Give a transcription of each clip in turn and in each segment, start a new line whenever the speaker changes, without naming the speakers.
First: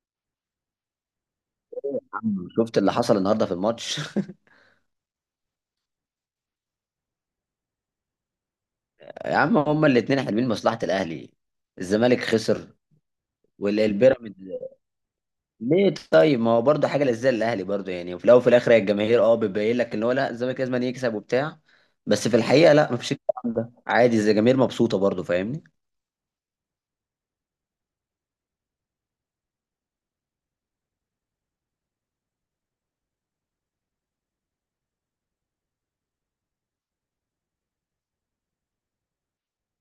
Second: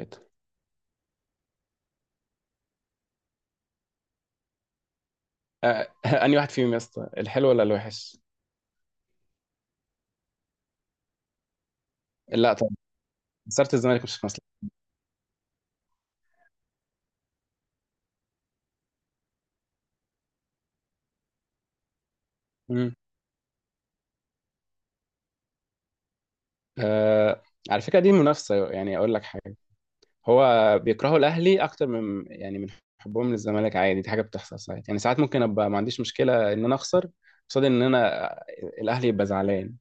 آه،
عم، شفت اللي حصل النهارده في الماتش.
انهي واحد فيهم يا اسطى، الحلو ولا الوحش؟
يا عم هما الاثنين حلمين مصلحة الاهلي. الزمالك
لا طبعا.
خسر
خساره الزمالك مش هتخلص.
والبيراميدز. ليه طيب، ما هو برضه حاجه للزي الاهلي برضه، يعني وفي الاول وفي الاخر هي الجماهير اه بتبين لك ان هو لا الزمالك لازم يكسب وبتاع. بس في الحقيقه لا،
مم.
مفيش الكلام ده عادي إذا الجماهير مبسوطه برضه، فاهمني؟
آه على فكره دي منافسه، يعني اقول لك حاجه. هو بيكرهوا الاهلي اكتر من يعني من حبهم للزمالك، عادي. دي حاجه بتحصل ساعات، يعني ساعات ممكن ابقى ما عنديش مشكله ان انا اخسر قصاد ان انا الاهلي يبقى زعلان.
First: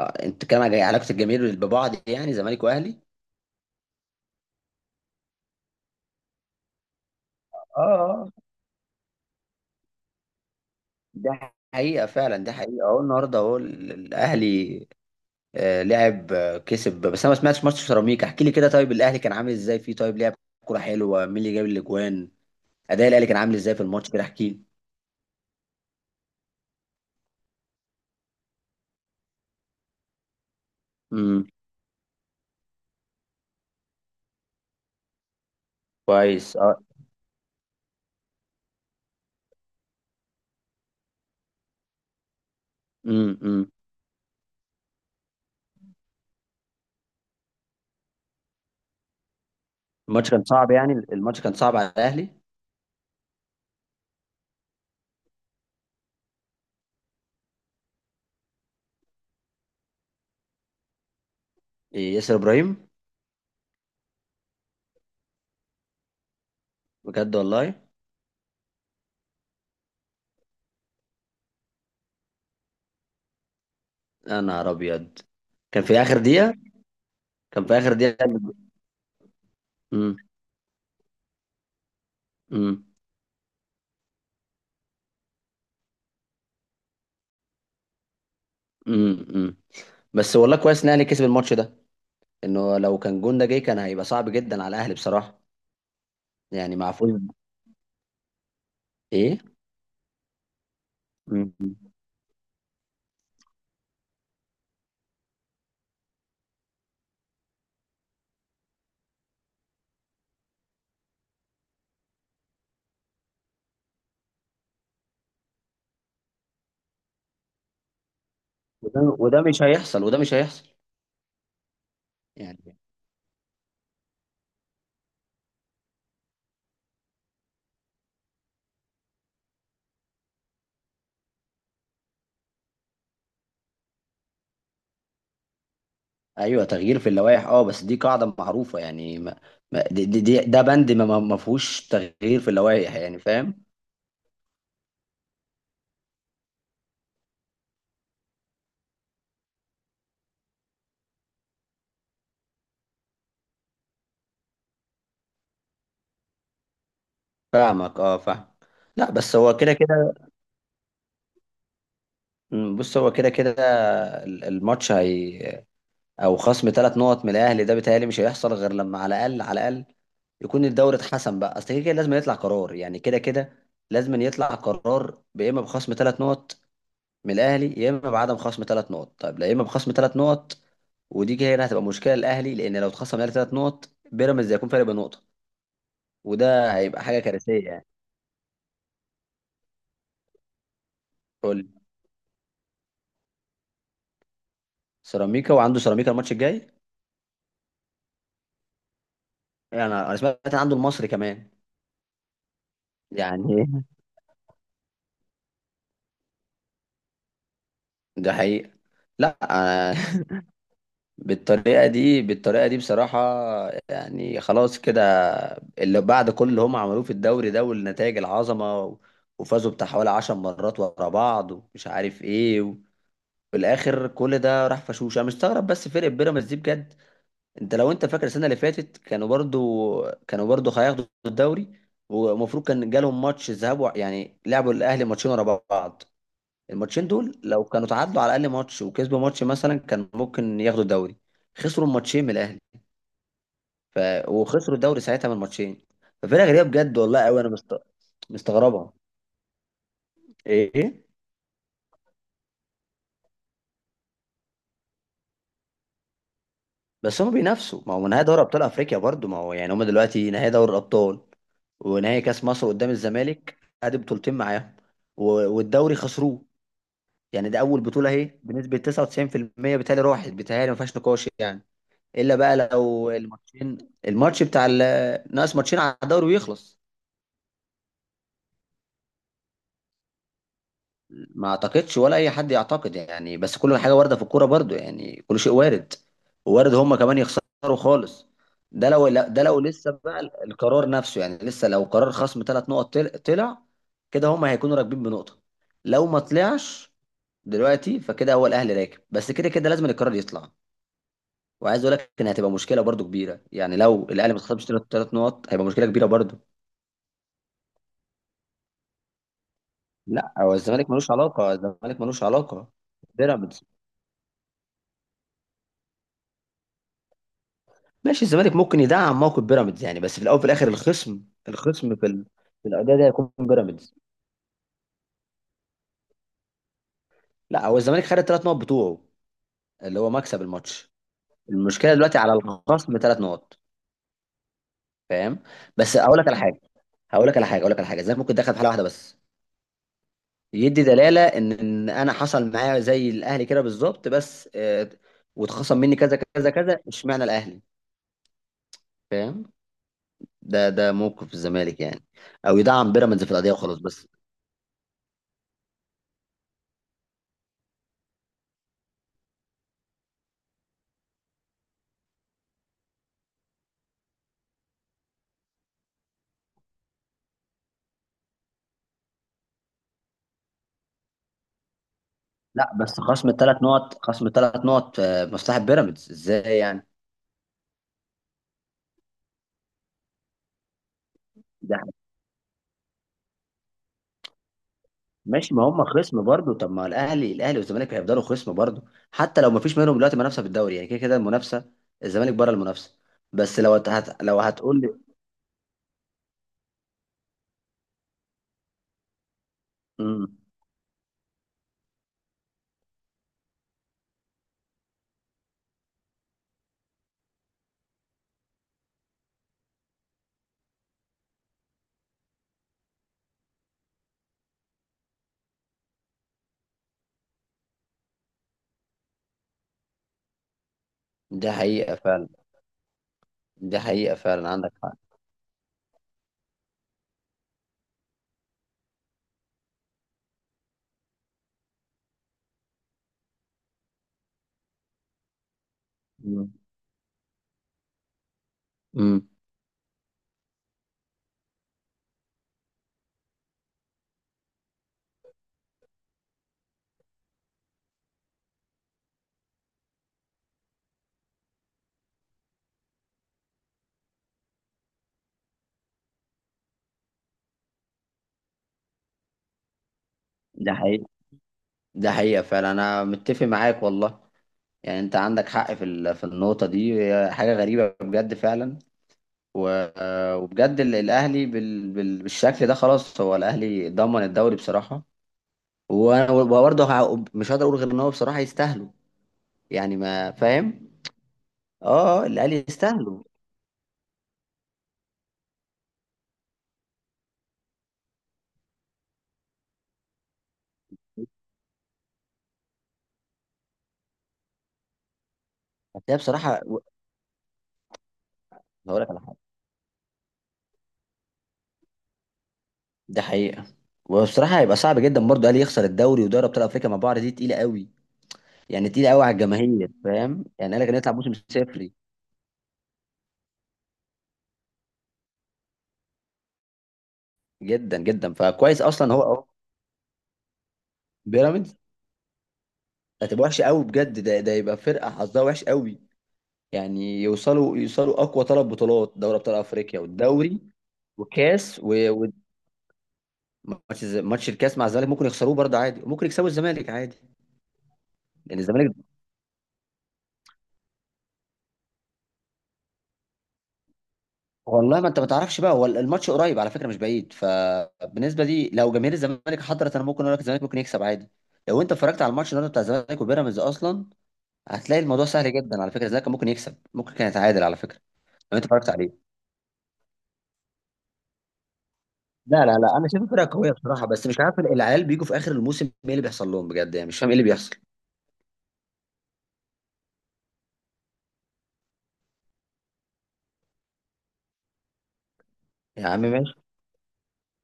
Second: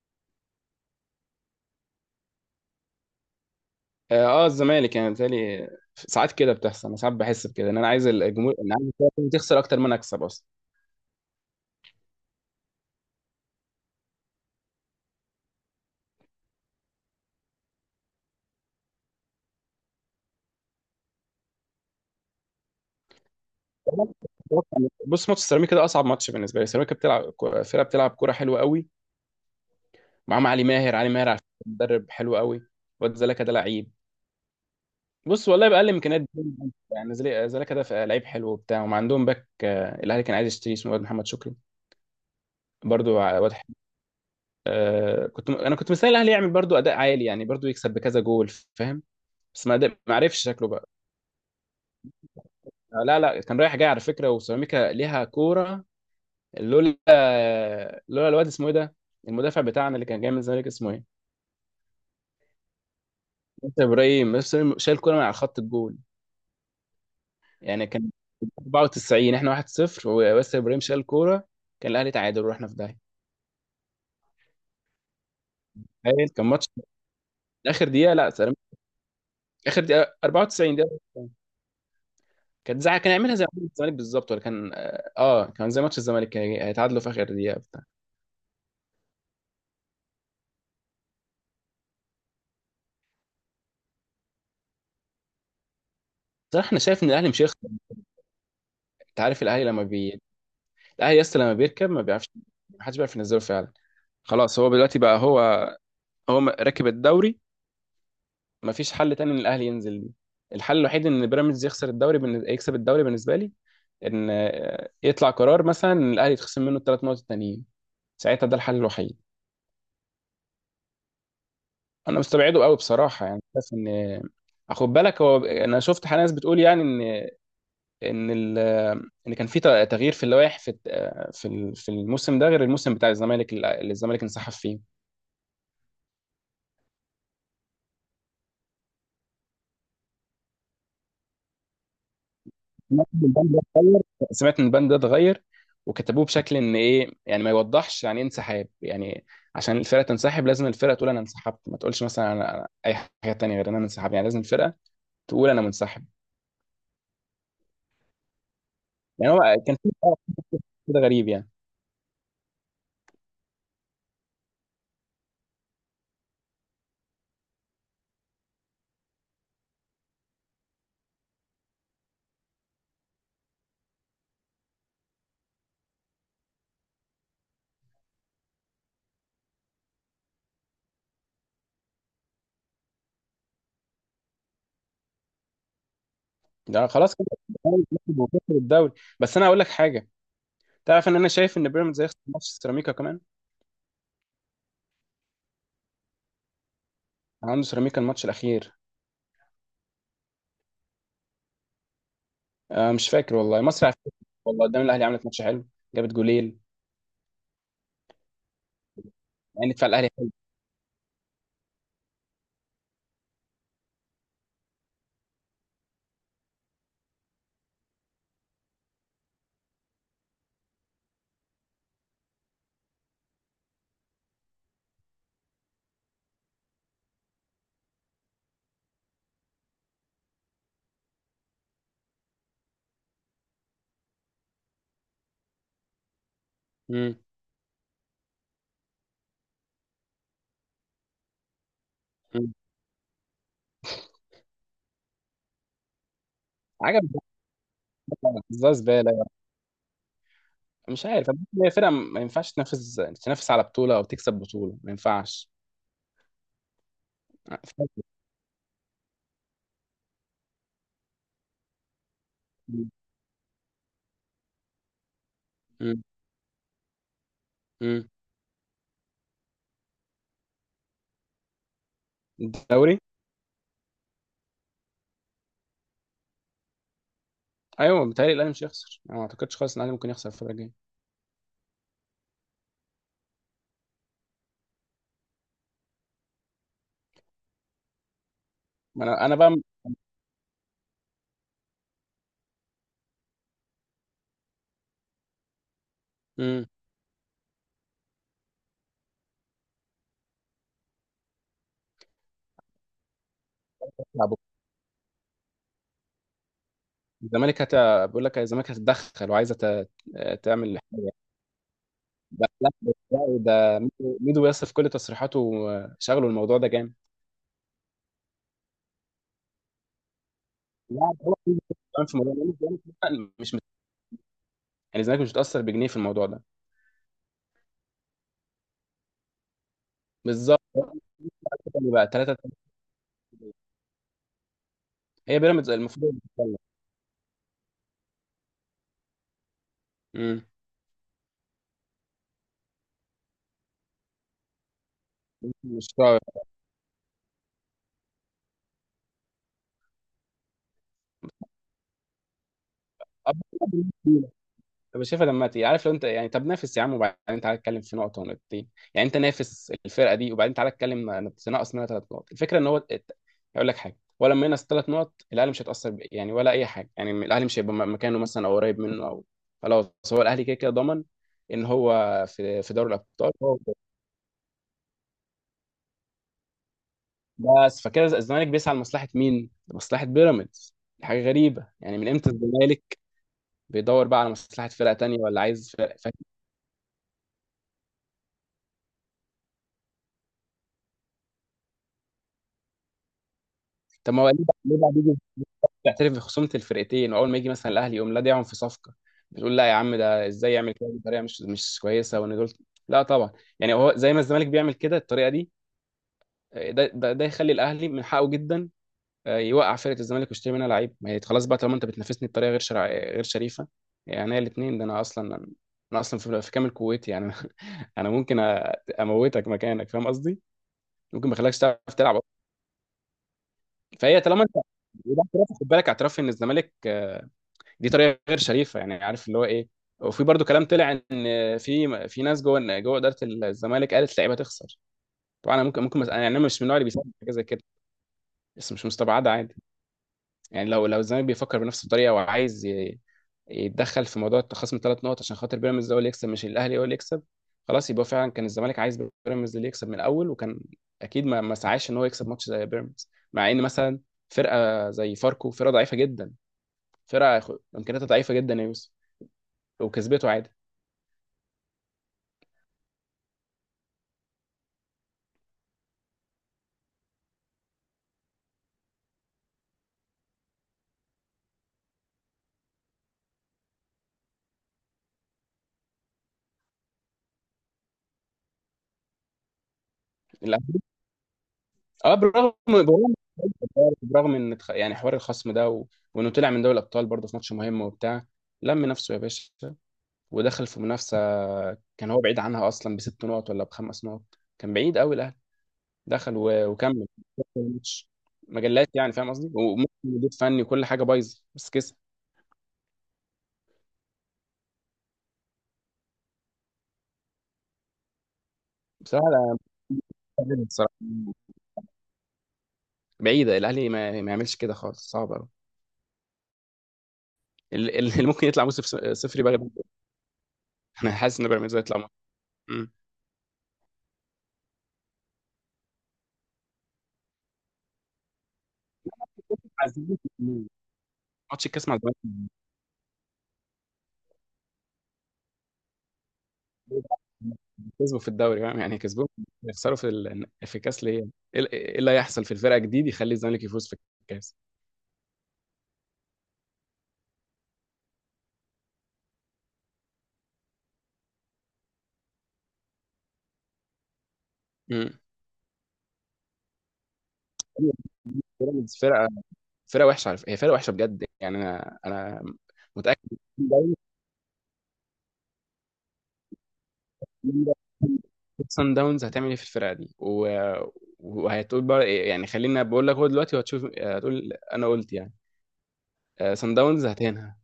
انت كان على علاقه الجماهير ببعض، يعني زمالك واهلي؟
اه الزمالك يعني بالتالي ساعات كده بتحصل. انا ساعات بحس بكده، ان
اه
انا عايز
اه.
الجمهور، ان عايز الفرقة تخسر اكتر ما انا اكسب اصلا.
ده حقيقه فعلا، ده حقيقه، اهو النهارده اهو الاهلي لعب كسب. بس انا ما سمعتش ماتش سيراميكا، احكي لي كده طيب الاهلي كان عامل ازاي فيه؟ طيب لعب كوره حلوه؟ مين اللي جاب الاجوان؟ اداء الاهلي كان عامل ازاي في الماتش كده؟ احكي لي.
بص، ماتش سيراميكا ده اصعب ماتش بالنسبه لي. سيراميكا بتلعب، فرقه بتلعب كوره حلوه قوي. معاهم علي ماهر، علي ماهر على
امم.
فكرة مدرب حلو قوي. واد زلكا ده لعيب، بص والله بأقل إمكانيات.
كويس اه.
يعني زلكا ده لعيب حلو وبتاع، وما عندهم باك. الأهلي كان عايز يشتريه، اسمه واد محمد شكري، برضو واد
امم.
حلو. أنا كنت مستني الأهلي يعمل برضو أداء عالي، يعني برضو يكسب بكذا جول، فاهم؟ بس ما قدر- ما
الماتش
عرفش
كان
شكله
صعب،
بقى.
يعني الماتش كان صعب على الاهلي.
لا لا، كان رايح جاي على فكرة، وسيراميكا ليها كورة. لولا لولا الواد اسمه إيه ده، المدافع بتاعنا اللي كان جاي من الزمالك، اسمه ايه؟
إيه، ياسر ابراهيم.
انت ابراهيم، بس شايل كوره من على خط الجول.
بجد والله؟
يعني كان 94، احنا 1-0 وياسر ابراهيم شال الكوره، كان الاهلي تعادل ورحنا في داهيه.
يا نهار ابيض. كان في اخر
تخيل، كان
دقيقه؟
ماتش
كان في
اخر
اخر
دقيقه،
دقيقه.
لا سلام، اخر دقيقه،
امم
94 دقيقه. كانت
امم.
كان يعملها زي ماتش الزمالك بالظبط، ولا كان، كان زي ماتش الزمالك، كان هيتعادلوا في اخر دقيقه بتاع
امم. بس والله كويس ان الاهلي كسب الماتش ده، انه لو كان جون ده جه كان هيبقى صعب جدا على الاهلي بصراحه.
بصراحه
يعني
انا
مع
شايف ان
فوز.
الاهلي مش هيخسر. انت
ايه.
عارف الاهلي لما بي الاهلي يس
مم.
لما بيركب ما بيعرفش، ما حدش بيعرف ينزله فعلا. خلاص، هو دلوقتي بقى هو راكب الدوري. ما فيش حل تاني ان الاهلي ينزل ليه. الحل الوحيد ان بيراميدز يخسر الدوري، يكسب الدوري، بالنسبه لي، ان يطلع قرار مثلا ان الاهلي يتخصم منه الثلاث نقط التانيين، ساعتها ده الحل
وده
الوحيد.
وده مش هيحصل، وده مش هيحصل.
انا
يعني
مستبعده قوي بصراحه، يعني بس ان، خد بالك، هو انا شفت حاجة، ناس بتقول يعني ان ان ال... آه، ان كان في تغيير في اللوائح، في في الموسم ده غير الموسم بتاع الزمالك اللي الزمالك انسحب فيه.
ايوه، تغيير في اللوائح اه، بس دي قاعده معروفه يعني، ده بند ما فيهوش تغيير في اللوائح،
سمعت
يعني
ان البند ده
فاهم؟
اتغير، سمعت ان البند ده اتغير، وكتبوه بشكل ان ايه، يعني ما يوضحش يعني ايه انسحاب. يعني عشان الفرقه تنسحب، لازم الفرقه تقول انا انسحبت، ما تقولش مثلا انا، اي حاجه تانية غير ان انا انسحب. يعني لازم الفرقه تقول انا منسحب.
فاهمك اه، فاهم. لا
يعني
بس
هو
هو كده
كان في
كده.
كده غريب يعني.
مم، بص هو كده كده، الماتش هي، او خصم ثلاث نقط من الاهلي ده بيتهيألي مش هيحصل غير لما على الاقل على الاقل يكون الدوري اتحسم بقى. اصل كده كده لازم يطلع قرار، يعني كده كده لازم يطلع قرار، يا اما بخصم ثلاث نقط من الاهلي يا اما بعدم خصم ثلاث نقط. طيب لا، يا اما بخصم ثلاث نقط، ودي كده هنا هتبقى مشكله للاهلي، لان لو اتخصم الاهلي ثلاث نقط بيراميدز هيكون فارق بنقطه، وده
ده
هيبقى
خلاص
حاجه
كده،
كارثيه يعني.
وخسر الدوري. بس انا هقول لك حاجه، تعرف ان انا
قول
شايف
لي.
ان بيراميدز هيخسر ماتش سيراميكا كمان؟
سيراميكا، وعنده سيراميكا الماتش الجاي.
عنده سيراميكا الماتش الاخير.
يعني انا سمعت إن عنده المصري كمان.
آه، مش فاكر والله.
يعني
مصر على فكرة والله، قدام الاهلي عملت ماتش حلو، جابت جولين.
ده حقيقه. لا
يعني دفاع
أنا
الاهلي،
بالطريقه دي، بالطريقه دي بصراحه يعني خلاص كده. اللي بعد كل اللي هم عملوه في الدوري ده والنتائج العظمه، وفازوا بتاع حوالي 10 مرات ورا بعض ومش عارف ايه، في الاخر كل ده راح فشوش. انا مستغرب بس فرقه بيراميدز دي بجد. انت لو انت فاكر السنه اللي فاتت، كانوا برضو كانوا برضو هياخدوا الدوري، ومفروض كان جالهم ماتش ذهاب يعني لعبوا الاهلي ماتشين ورا بعض. الماتشين
امم
دول لو كانوا تعادلوا على الاقل ماتش وكسبوا ماتش مثلا كان ممكن ياخدوا الدوري. خسروا الماتشين من الاهلي، ف... وخسروا الدوري ساعتها من الماتشين. ففرقه غريبه بجد
عجب،
والله، قوي انا مست...
زي
مستغربها.
زباله،
ايه.
مش عارف. هي فرقه ما ينفعش تنافس، تنافس على بطوله او تكسب بطوله، ما ينفعش.
بس هم بينافسوا، ما هو نهائي دوري ابطال افريقيا برضو، ما هو يعني هم دلوقتي نهائي دوري الابطال ونهائي كاس مصر قدام الزمالك. ادي بطولتين معاهم، و- والدوري
امم
خسروه. يعني ده اول
امم.
بطوله اهي بنسبه 99% بتهيألي راحت، بتهيألي ما فيهاش نقاش يعني، الا بقى
الدوري،
لو الماتشين، الماتش بتاع ناقص ماتشين على الدوري ويخلص.
ايوه بيتهيألي الاهلي مش هيخسر، انا ما اعتقدش خالص ان الاهلي ممكن يخسر الفتره الجايه.
ما اعتقدش ولا اي حد يعتقد يعني، بس كل حاجه وارده في الكوره برضو، يعني كل شيء وارد، وارد هم كمان يخسروا خالص. ده
ما
لو
انا
لا-
انا
ده
بقى.
لو لسه بقى القرار نفسه، يعني لسه لو قرار خصم ثلاث نقط طلع، كده هم هيكونوا راكبين بنقطه. لو ما
امم.
طلعش دلوقتي، فكده هو الاهلي راكب، بس كده كده لازم القرار يطلع. وعايز اقول لك ان هتبقى مشكله برضو كبيره، يعني لو الاهلي ما خصمش ثلاث نقط هيبقى مشكله كبيره برضو.
الزمالك هت... بيقول لك الزمالك هتتدخل وعايزه
لا، هو
تعمل
الزمالك ملوش
حاجه.
علاقه، الزمالك ملوش
ده
علاقه.
لا، ده،
بيراميدز.
ده ميدو، ميدو ياسر في كل تصريحاته شغله الموضوع ده جامد.
ماشي، الزمالك ممكن يدعم موقف بيراميدز يعني، بس في الاول وفي الاخر
لا
الخصم،
ده هو ميدو
الخصم
كمان
في
في
ال...
الموضوع ده.
في
الزمالك
الاداء ده
مثلاً
هيكون
مش
بيراميدز.
يعني الزمالك مش متاثر بجنيه في الموضوع ده.
لا هو الزمالك خد الثلاث نقط بتوعه، اللي هو مكسب
بالظبط.
الماتش.
هو
المشكله
بقى
دلوقتي على
ثلاثه،
الخصم ثلاث نقط،
هي
فاهم؟
بيراميدز
بس
المفروض.
اقول لك على حاجه، هقول لك على حاجه، اقول لك على حاجه، الزمالك ممكن يدخل في حاله واحده بس،
امم.
يدي دلاله ان إن انا حصل معايا زي الاهلي كده بالظبط، بس واتخصم
مش
مني كذا كذا كذا، اشمعنى الاهلي؟ فاهم؟ ده ده موقف الزمالك يعني، او يدعم بيراميدز في القضيه وخلاص بس.
قوي. طب شايفها، لما عارف لو انت يعني، طب نافس يا عم وبعدين تعالى اتكلم في نقطه ونقطتين. يعني انت نافس الفرقه دي وبعدين تعالى اتكلم، تنقص منها ثلاث نقط. الفكره ان هو هقول لك حاجه، ولا لما ينقص ثلاث نقط الاهلي مش هيتاثر، يعني ولا اي حاجه، يعني الاهلي مش هيبقى، مكانه مثلا او قريب منه او، خلاص هو الاهلي كده كده ضمن ان هو في
لا،
في دوري
بس خصم
الابطال هو.
ثلاث نقط، خصم ثلاث نقط مصلحة بيراميدز ازاي يعني؟
بس فكده الزمالك بيسعى لمصلحه مين؟ لمصلحه بيراميدز؟ حاجه غريبه،
ده
يعني من امتى الزمالك بيدور بقى على مصلحه فرقه تانيه، ولا
ماشي، ما
عايز
هم
فرقه.
خصم برضه. طب ما الاهلي، الاهلي والزمالك هيفضلوا خصم برضه حتى لو ما فيش منهم دلوقتي منافسة في الدوري، يعني كده كده المنافسة، الزمالك بره المنافسة. بس لو
طب ما هو
لو
ليه بقى، ليه
هتقول
بقى
لي.
بيجي تعترف بخصومه الفرقتين، واول ما يجي مثلا الاهلي يقوم لادعهم في صفقه بتقول لا يا عم، ده
امم.
ازاي يعمل كده بطريقه مش كويسه وان دول، لا طبعا. يعني هو زي ما الزمالك بيعمل كده الطريقه دي، ده ده يخلي الاهلي من حقه جدا، يوقع فرقه الزمالك ويشتري منها لعيب. ما هي خلاص بقى، طالما انت بتنافسني بطريقه غير شريفه، يعني هي الاثنين ده، انا اصلا، انا اصلا في كامل قوتي يعني انا ممكن اموتك مكانك، فاهم قصدي؟ ممكن ما
ده
اخليكش تعرف
حقيقة
تلعب أصلاً.
فعلا، ده حقيقة
فهي طالما
فعلا
انت،
عندك حق.
وده اعتراف، خد بالك، اعتراف ان الزمالك، دي طريقه غير شريفه، يعني عارف اللي هو ايه. وفي برضو كلام طلع ان في في ناس جوه جوه اداره الزمالك قالت اللعيبه تخسر. طبعا انا ممكن يعني انا
امم
مش من النوع اللي بيساعد حاجه زي كده، بس مش
امم.
مستبعده عادي. يعني لو الزمالك بيفكر بنفس الطريقه وعايز يتدخل في موضوع التخاصم ثلاث نقط عشان خاطر بيراميدز هو اللي يكسب، مش الاهلي هو اللي يكسب، خلاص يبقى فعلا كان الزمالك عايز بيراميدز اللي يكسب من الاول، وكان اكيد ما ما سعاش ان هو يكسب ماتش زي بيراميدز، مع ان مثلا فرقه زي فاركو فرقه ضعيفه جدا، فرقه امكانياتها ضعيفه جدا يا يوسف، وكسبته عادي.
ده حقيقة، ده حقيقة فعلا، انا متفق معاك والله. يعني انت عندك حق في ال... في النقطة دي، هي حاجة غريبة بجد فعلا. وبجد الاهلي بال... بال... بالشكل ده خلاص، هو الاهلي ضمن الدوري بصراحه. وبرضه مش هقدر اقول غير ان هو بصراحه يستاهلوا، يعني ما
لا.
فاهم.
اه،
اه.
برغم،
الاهلي
برغم
يستاهلوا.
برغم ان يعني حوار الخصم ده وانه طلع من دوري الابطال برضه في ماتش مهم وبتاع، لم نفسه يا باشا، ودخل في منافسه كان هو بعيد عنها اصلا بست نقط ولا بخمس نقط، كان بعيد قوي الاهلي،
بس هي
دخل
بصراحه
و... وكمل الماتش، مجلات
هقول لك
يعني،
على
فاهم
حاجه،
قصدي، وممكن مدير فني وكل حاجه بايظه، بس كسب.
دي حقيقه. وبصراحه هيبقى صعب جدا برضه الاهلي يخسر الدوري ودوري ابطال افريقيا مع بعض، دي تقيله قوي، يعني تقيله قوي على
بصراحه،
الجماهير، فاهم
لا،
يعني؟ قال
بصراحه
لك هنطلع موسم صفري؟
بعيده الاهلي، ما يعملش كده خالص، صعب قوي.
جدا
اللي اللي
جدا،
ممكن يطلع
فكويس
موسم
اصلا هو
صفر
اه.
بقى، انا حاسس ان بيراميدز
بيراميدز
هيطلع
هتبقى وحشه قوي بجد، ده ده يبقى فرقه حظها وحش قوي. يعني يوصلوا يوصلوا اقوى ثلاث بطولات، دوري ابطال افريقيا والدوري
مم. ماتش
وكاس،
الكاس مع الزمالك،
وماتش ماتش الكاس مع الزمالك ممكن يخسروه برضه عادي، وممكن يكسبوا الزمالك عادي.
كسبوا في
لان
الدوري فاهم
الزمالك،
يعني، كسبوهم. يخسروا في ال... في الكاس ليه؟ ايه إيه اللي هيحصل في الفرقه جديد يخلي الزمالك يفوز في الكاس؟
والله ما انت ما تعرفش بقى، هو الماتش قريب على فكره مش بعيد، فبالنسبه دي لو جماهير الزمالك حضرت انا ممكن اقول لك الزمالك ممكن يكسب عادي. لو انت اتفرجت على الماتش النهارده بتاع الزمالك وبيراميدز اصلا، هتلاقي
امم.
الموضوع سهل جدا على فكره. الزمالك كان ممكن يكسب، ممكن كان يتعادل على فكره، لو انت اتفرجت
بيراميدز
عليه.
فرقه، فرقه وحشه على فكرة. هي فرقه وحشه بجد يعني، انا انا
لا لا لا، انا
متاكد.
شايف فرقه قويه بصراحه، بس مش عارف العيال بيجوا في اخر الموسم ايه اللي بيحصل لهم بجد، يعني مش فاهم ايه اللي بيحصل.
سان داونز هتعمل ايه في الفرقه دي، وهتقول بقى إيه يعني، خلينا بقول لك هو دلوقتي وهتشوف، هتقول انا قلت يعني.
يا عم ماشي.
سان داونز هتهنها،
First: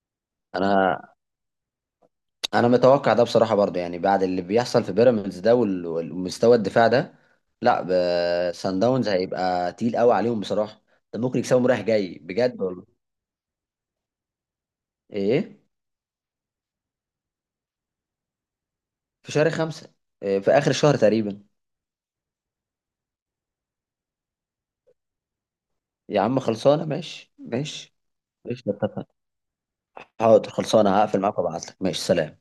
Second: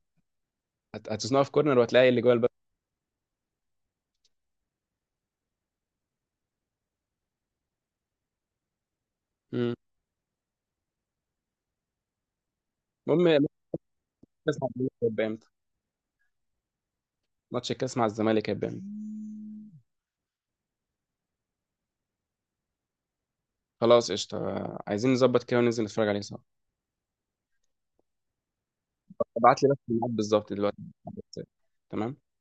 انا
هتصنعها في كورنر وهتلاقي اللي جوه الباب.
انا متوقع ده بصراحه برضه، يعني بعد اللي بيحصل في بيراميدز ده والمستوى الدفاع ده، لا سان داونز هيبقى
مم.
تقيل قوي عليهم بصراحه. ده ممكن يكسبهم رايح جاي بجد والله.
المهم،
ايه.
ماتش الكاس مع الزمالك هيبان.
في شهر خمسة؟ إيه، في اخر الشهر تقريبا.
خلاص قشطة، عايزين نظبط كده وننزل نتفرج عليه
يا
سوا.
عم خلصانه، ماشي ماشي. ماشي.
ابعت لي بس الميعاد
حاضر،
بالظبط دلوقتي
خلصانه،
على
هقفل معاك
الواتساب.
وابعت لك، ماشي،
تمام.
سلام.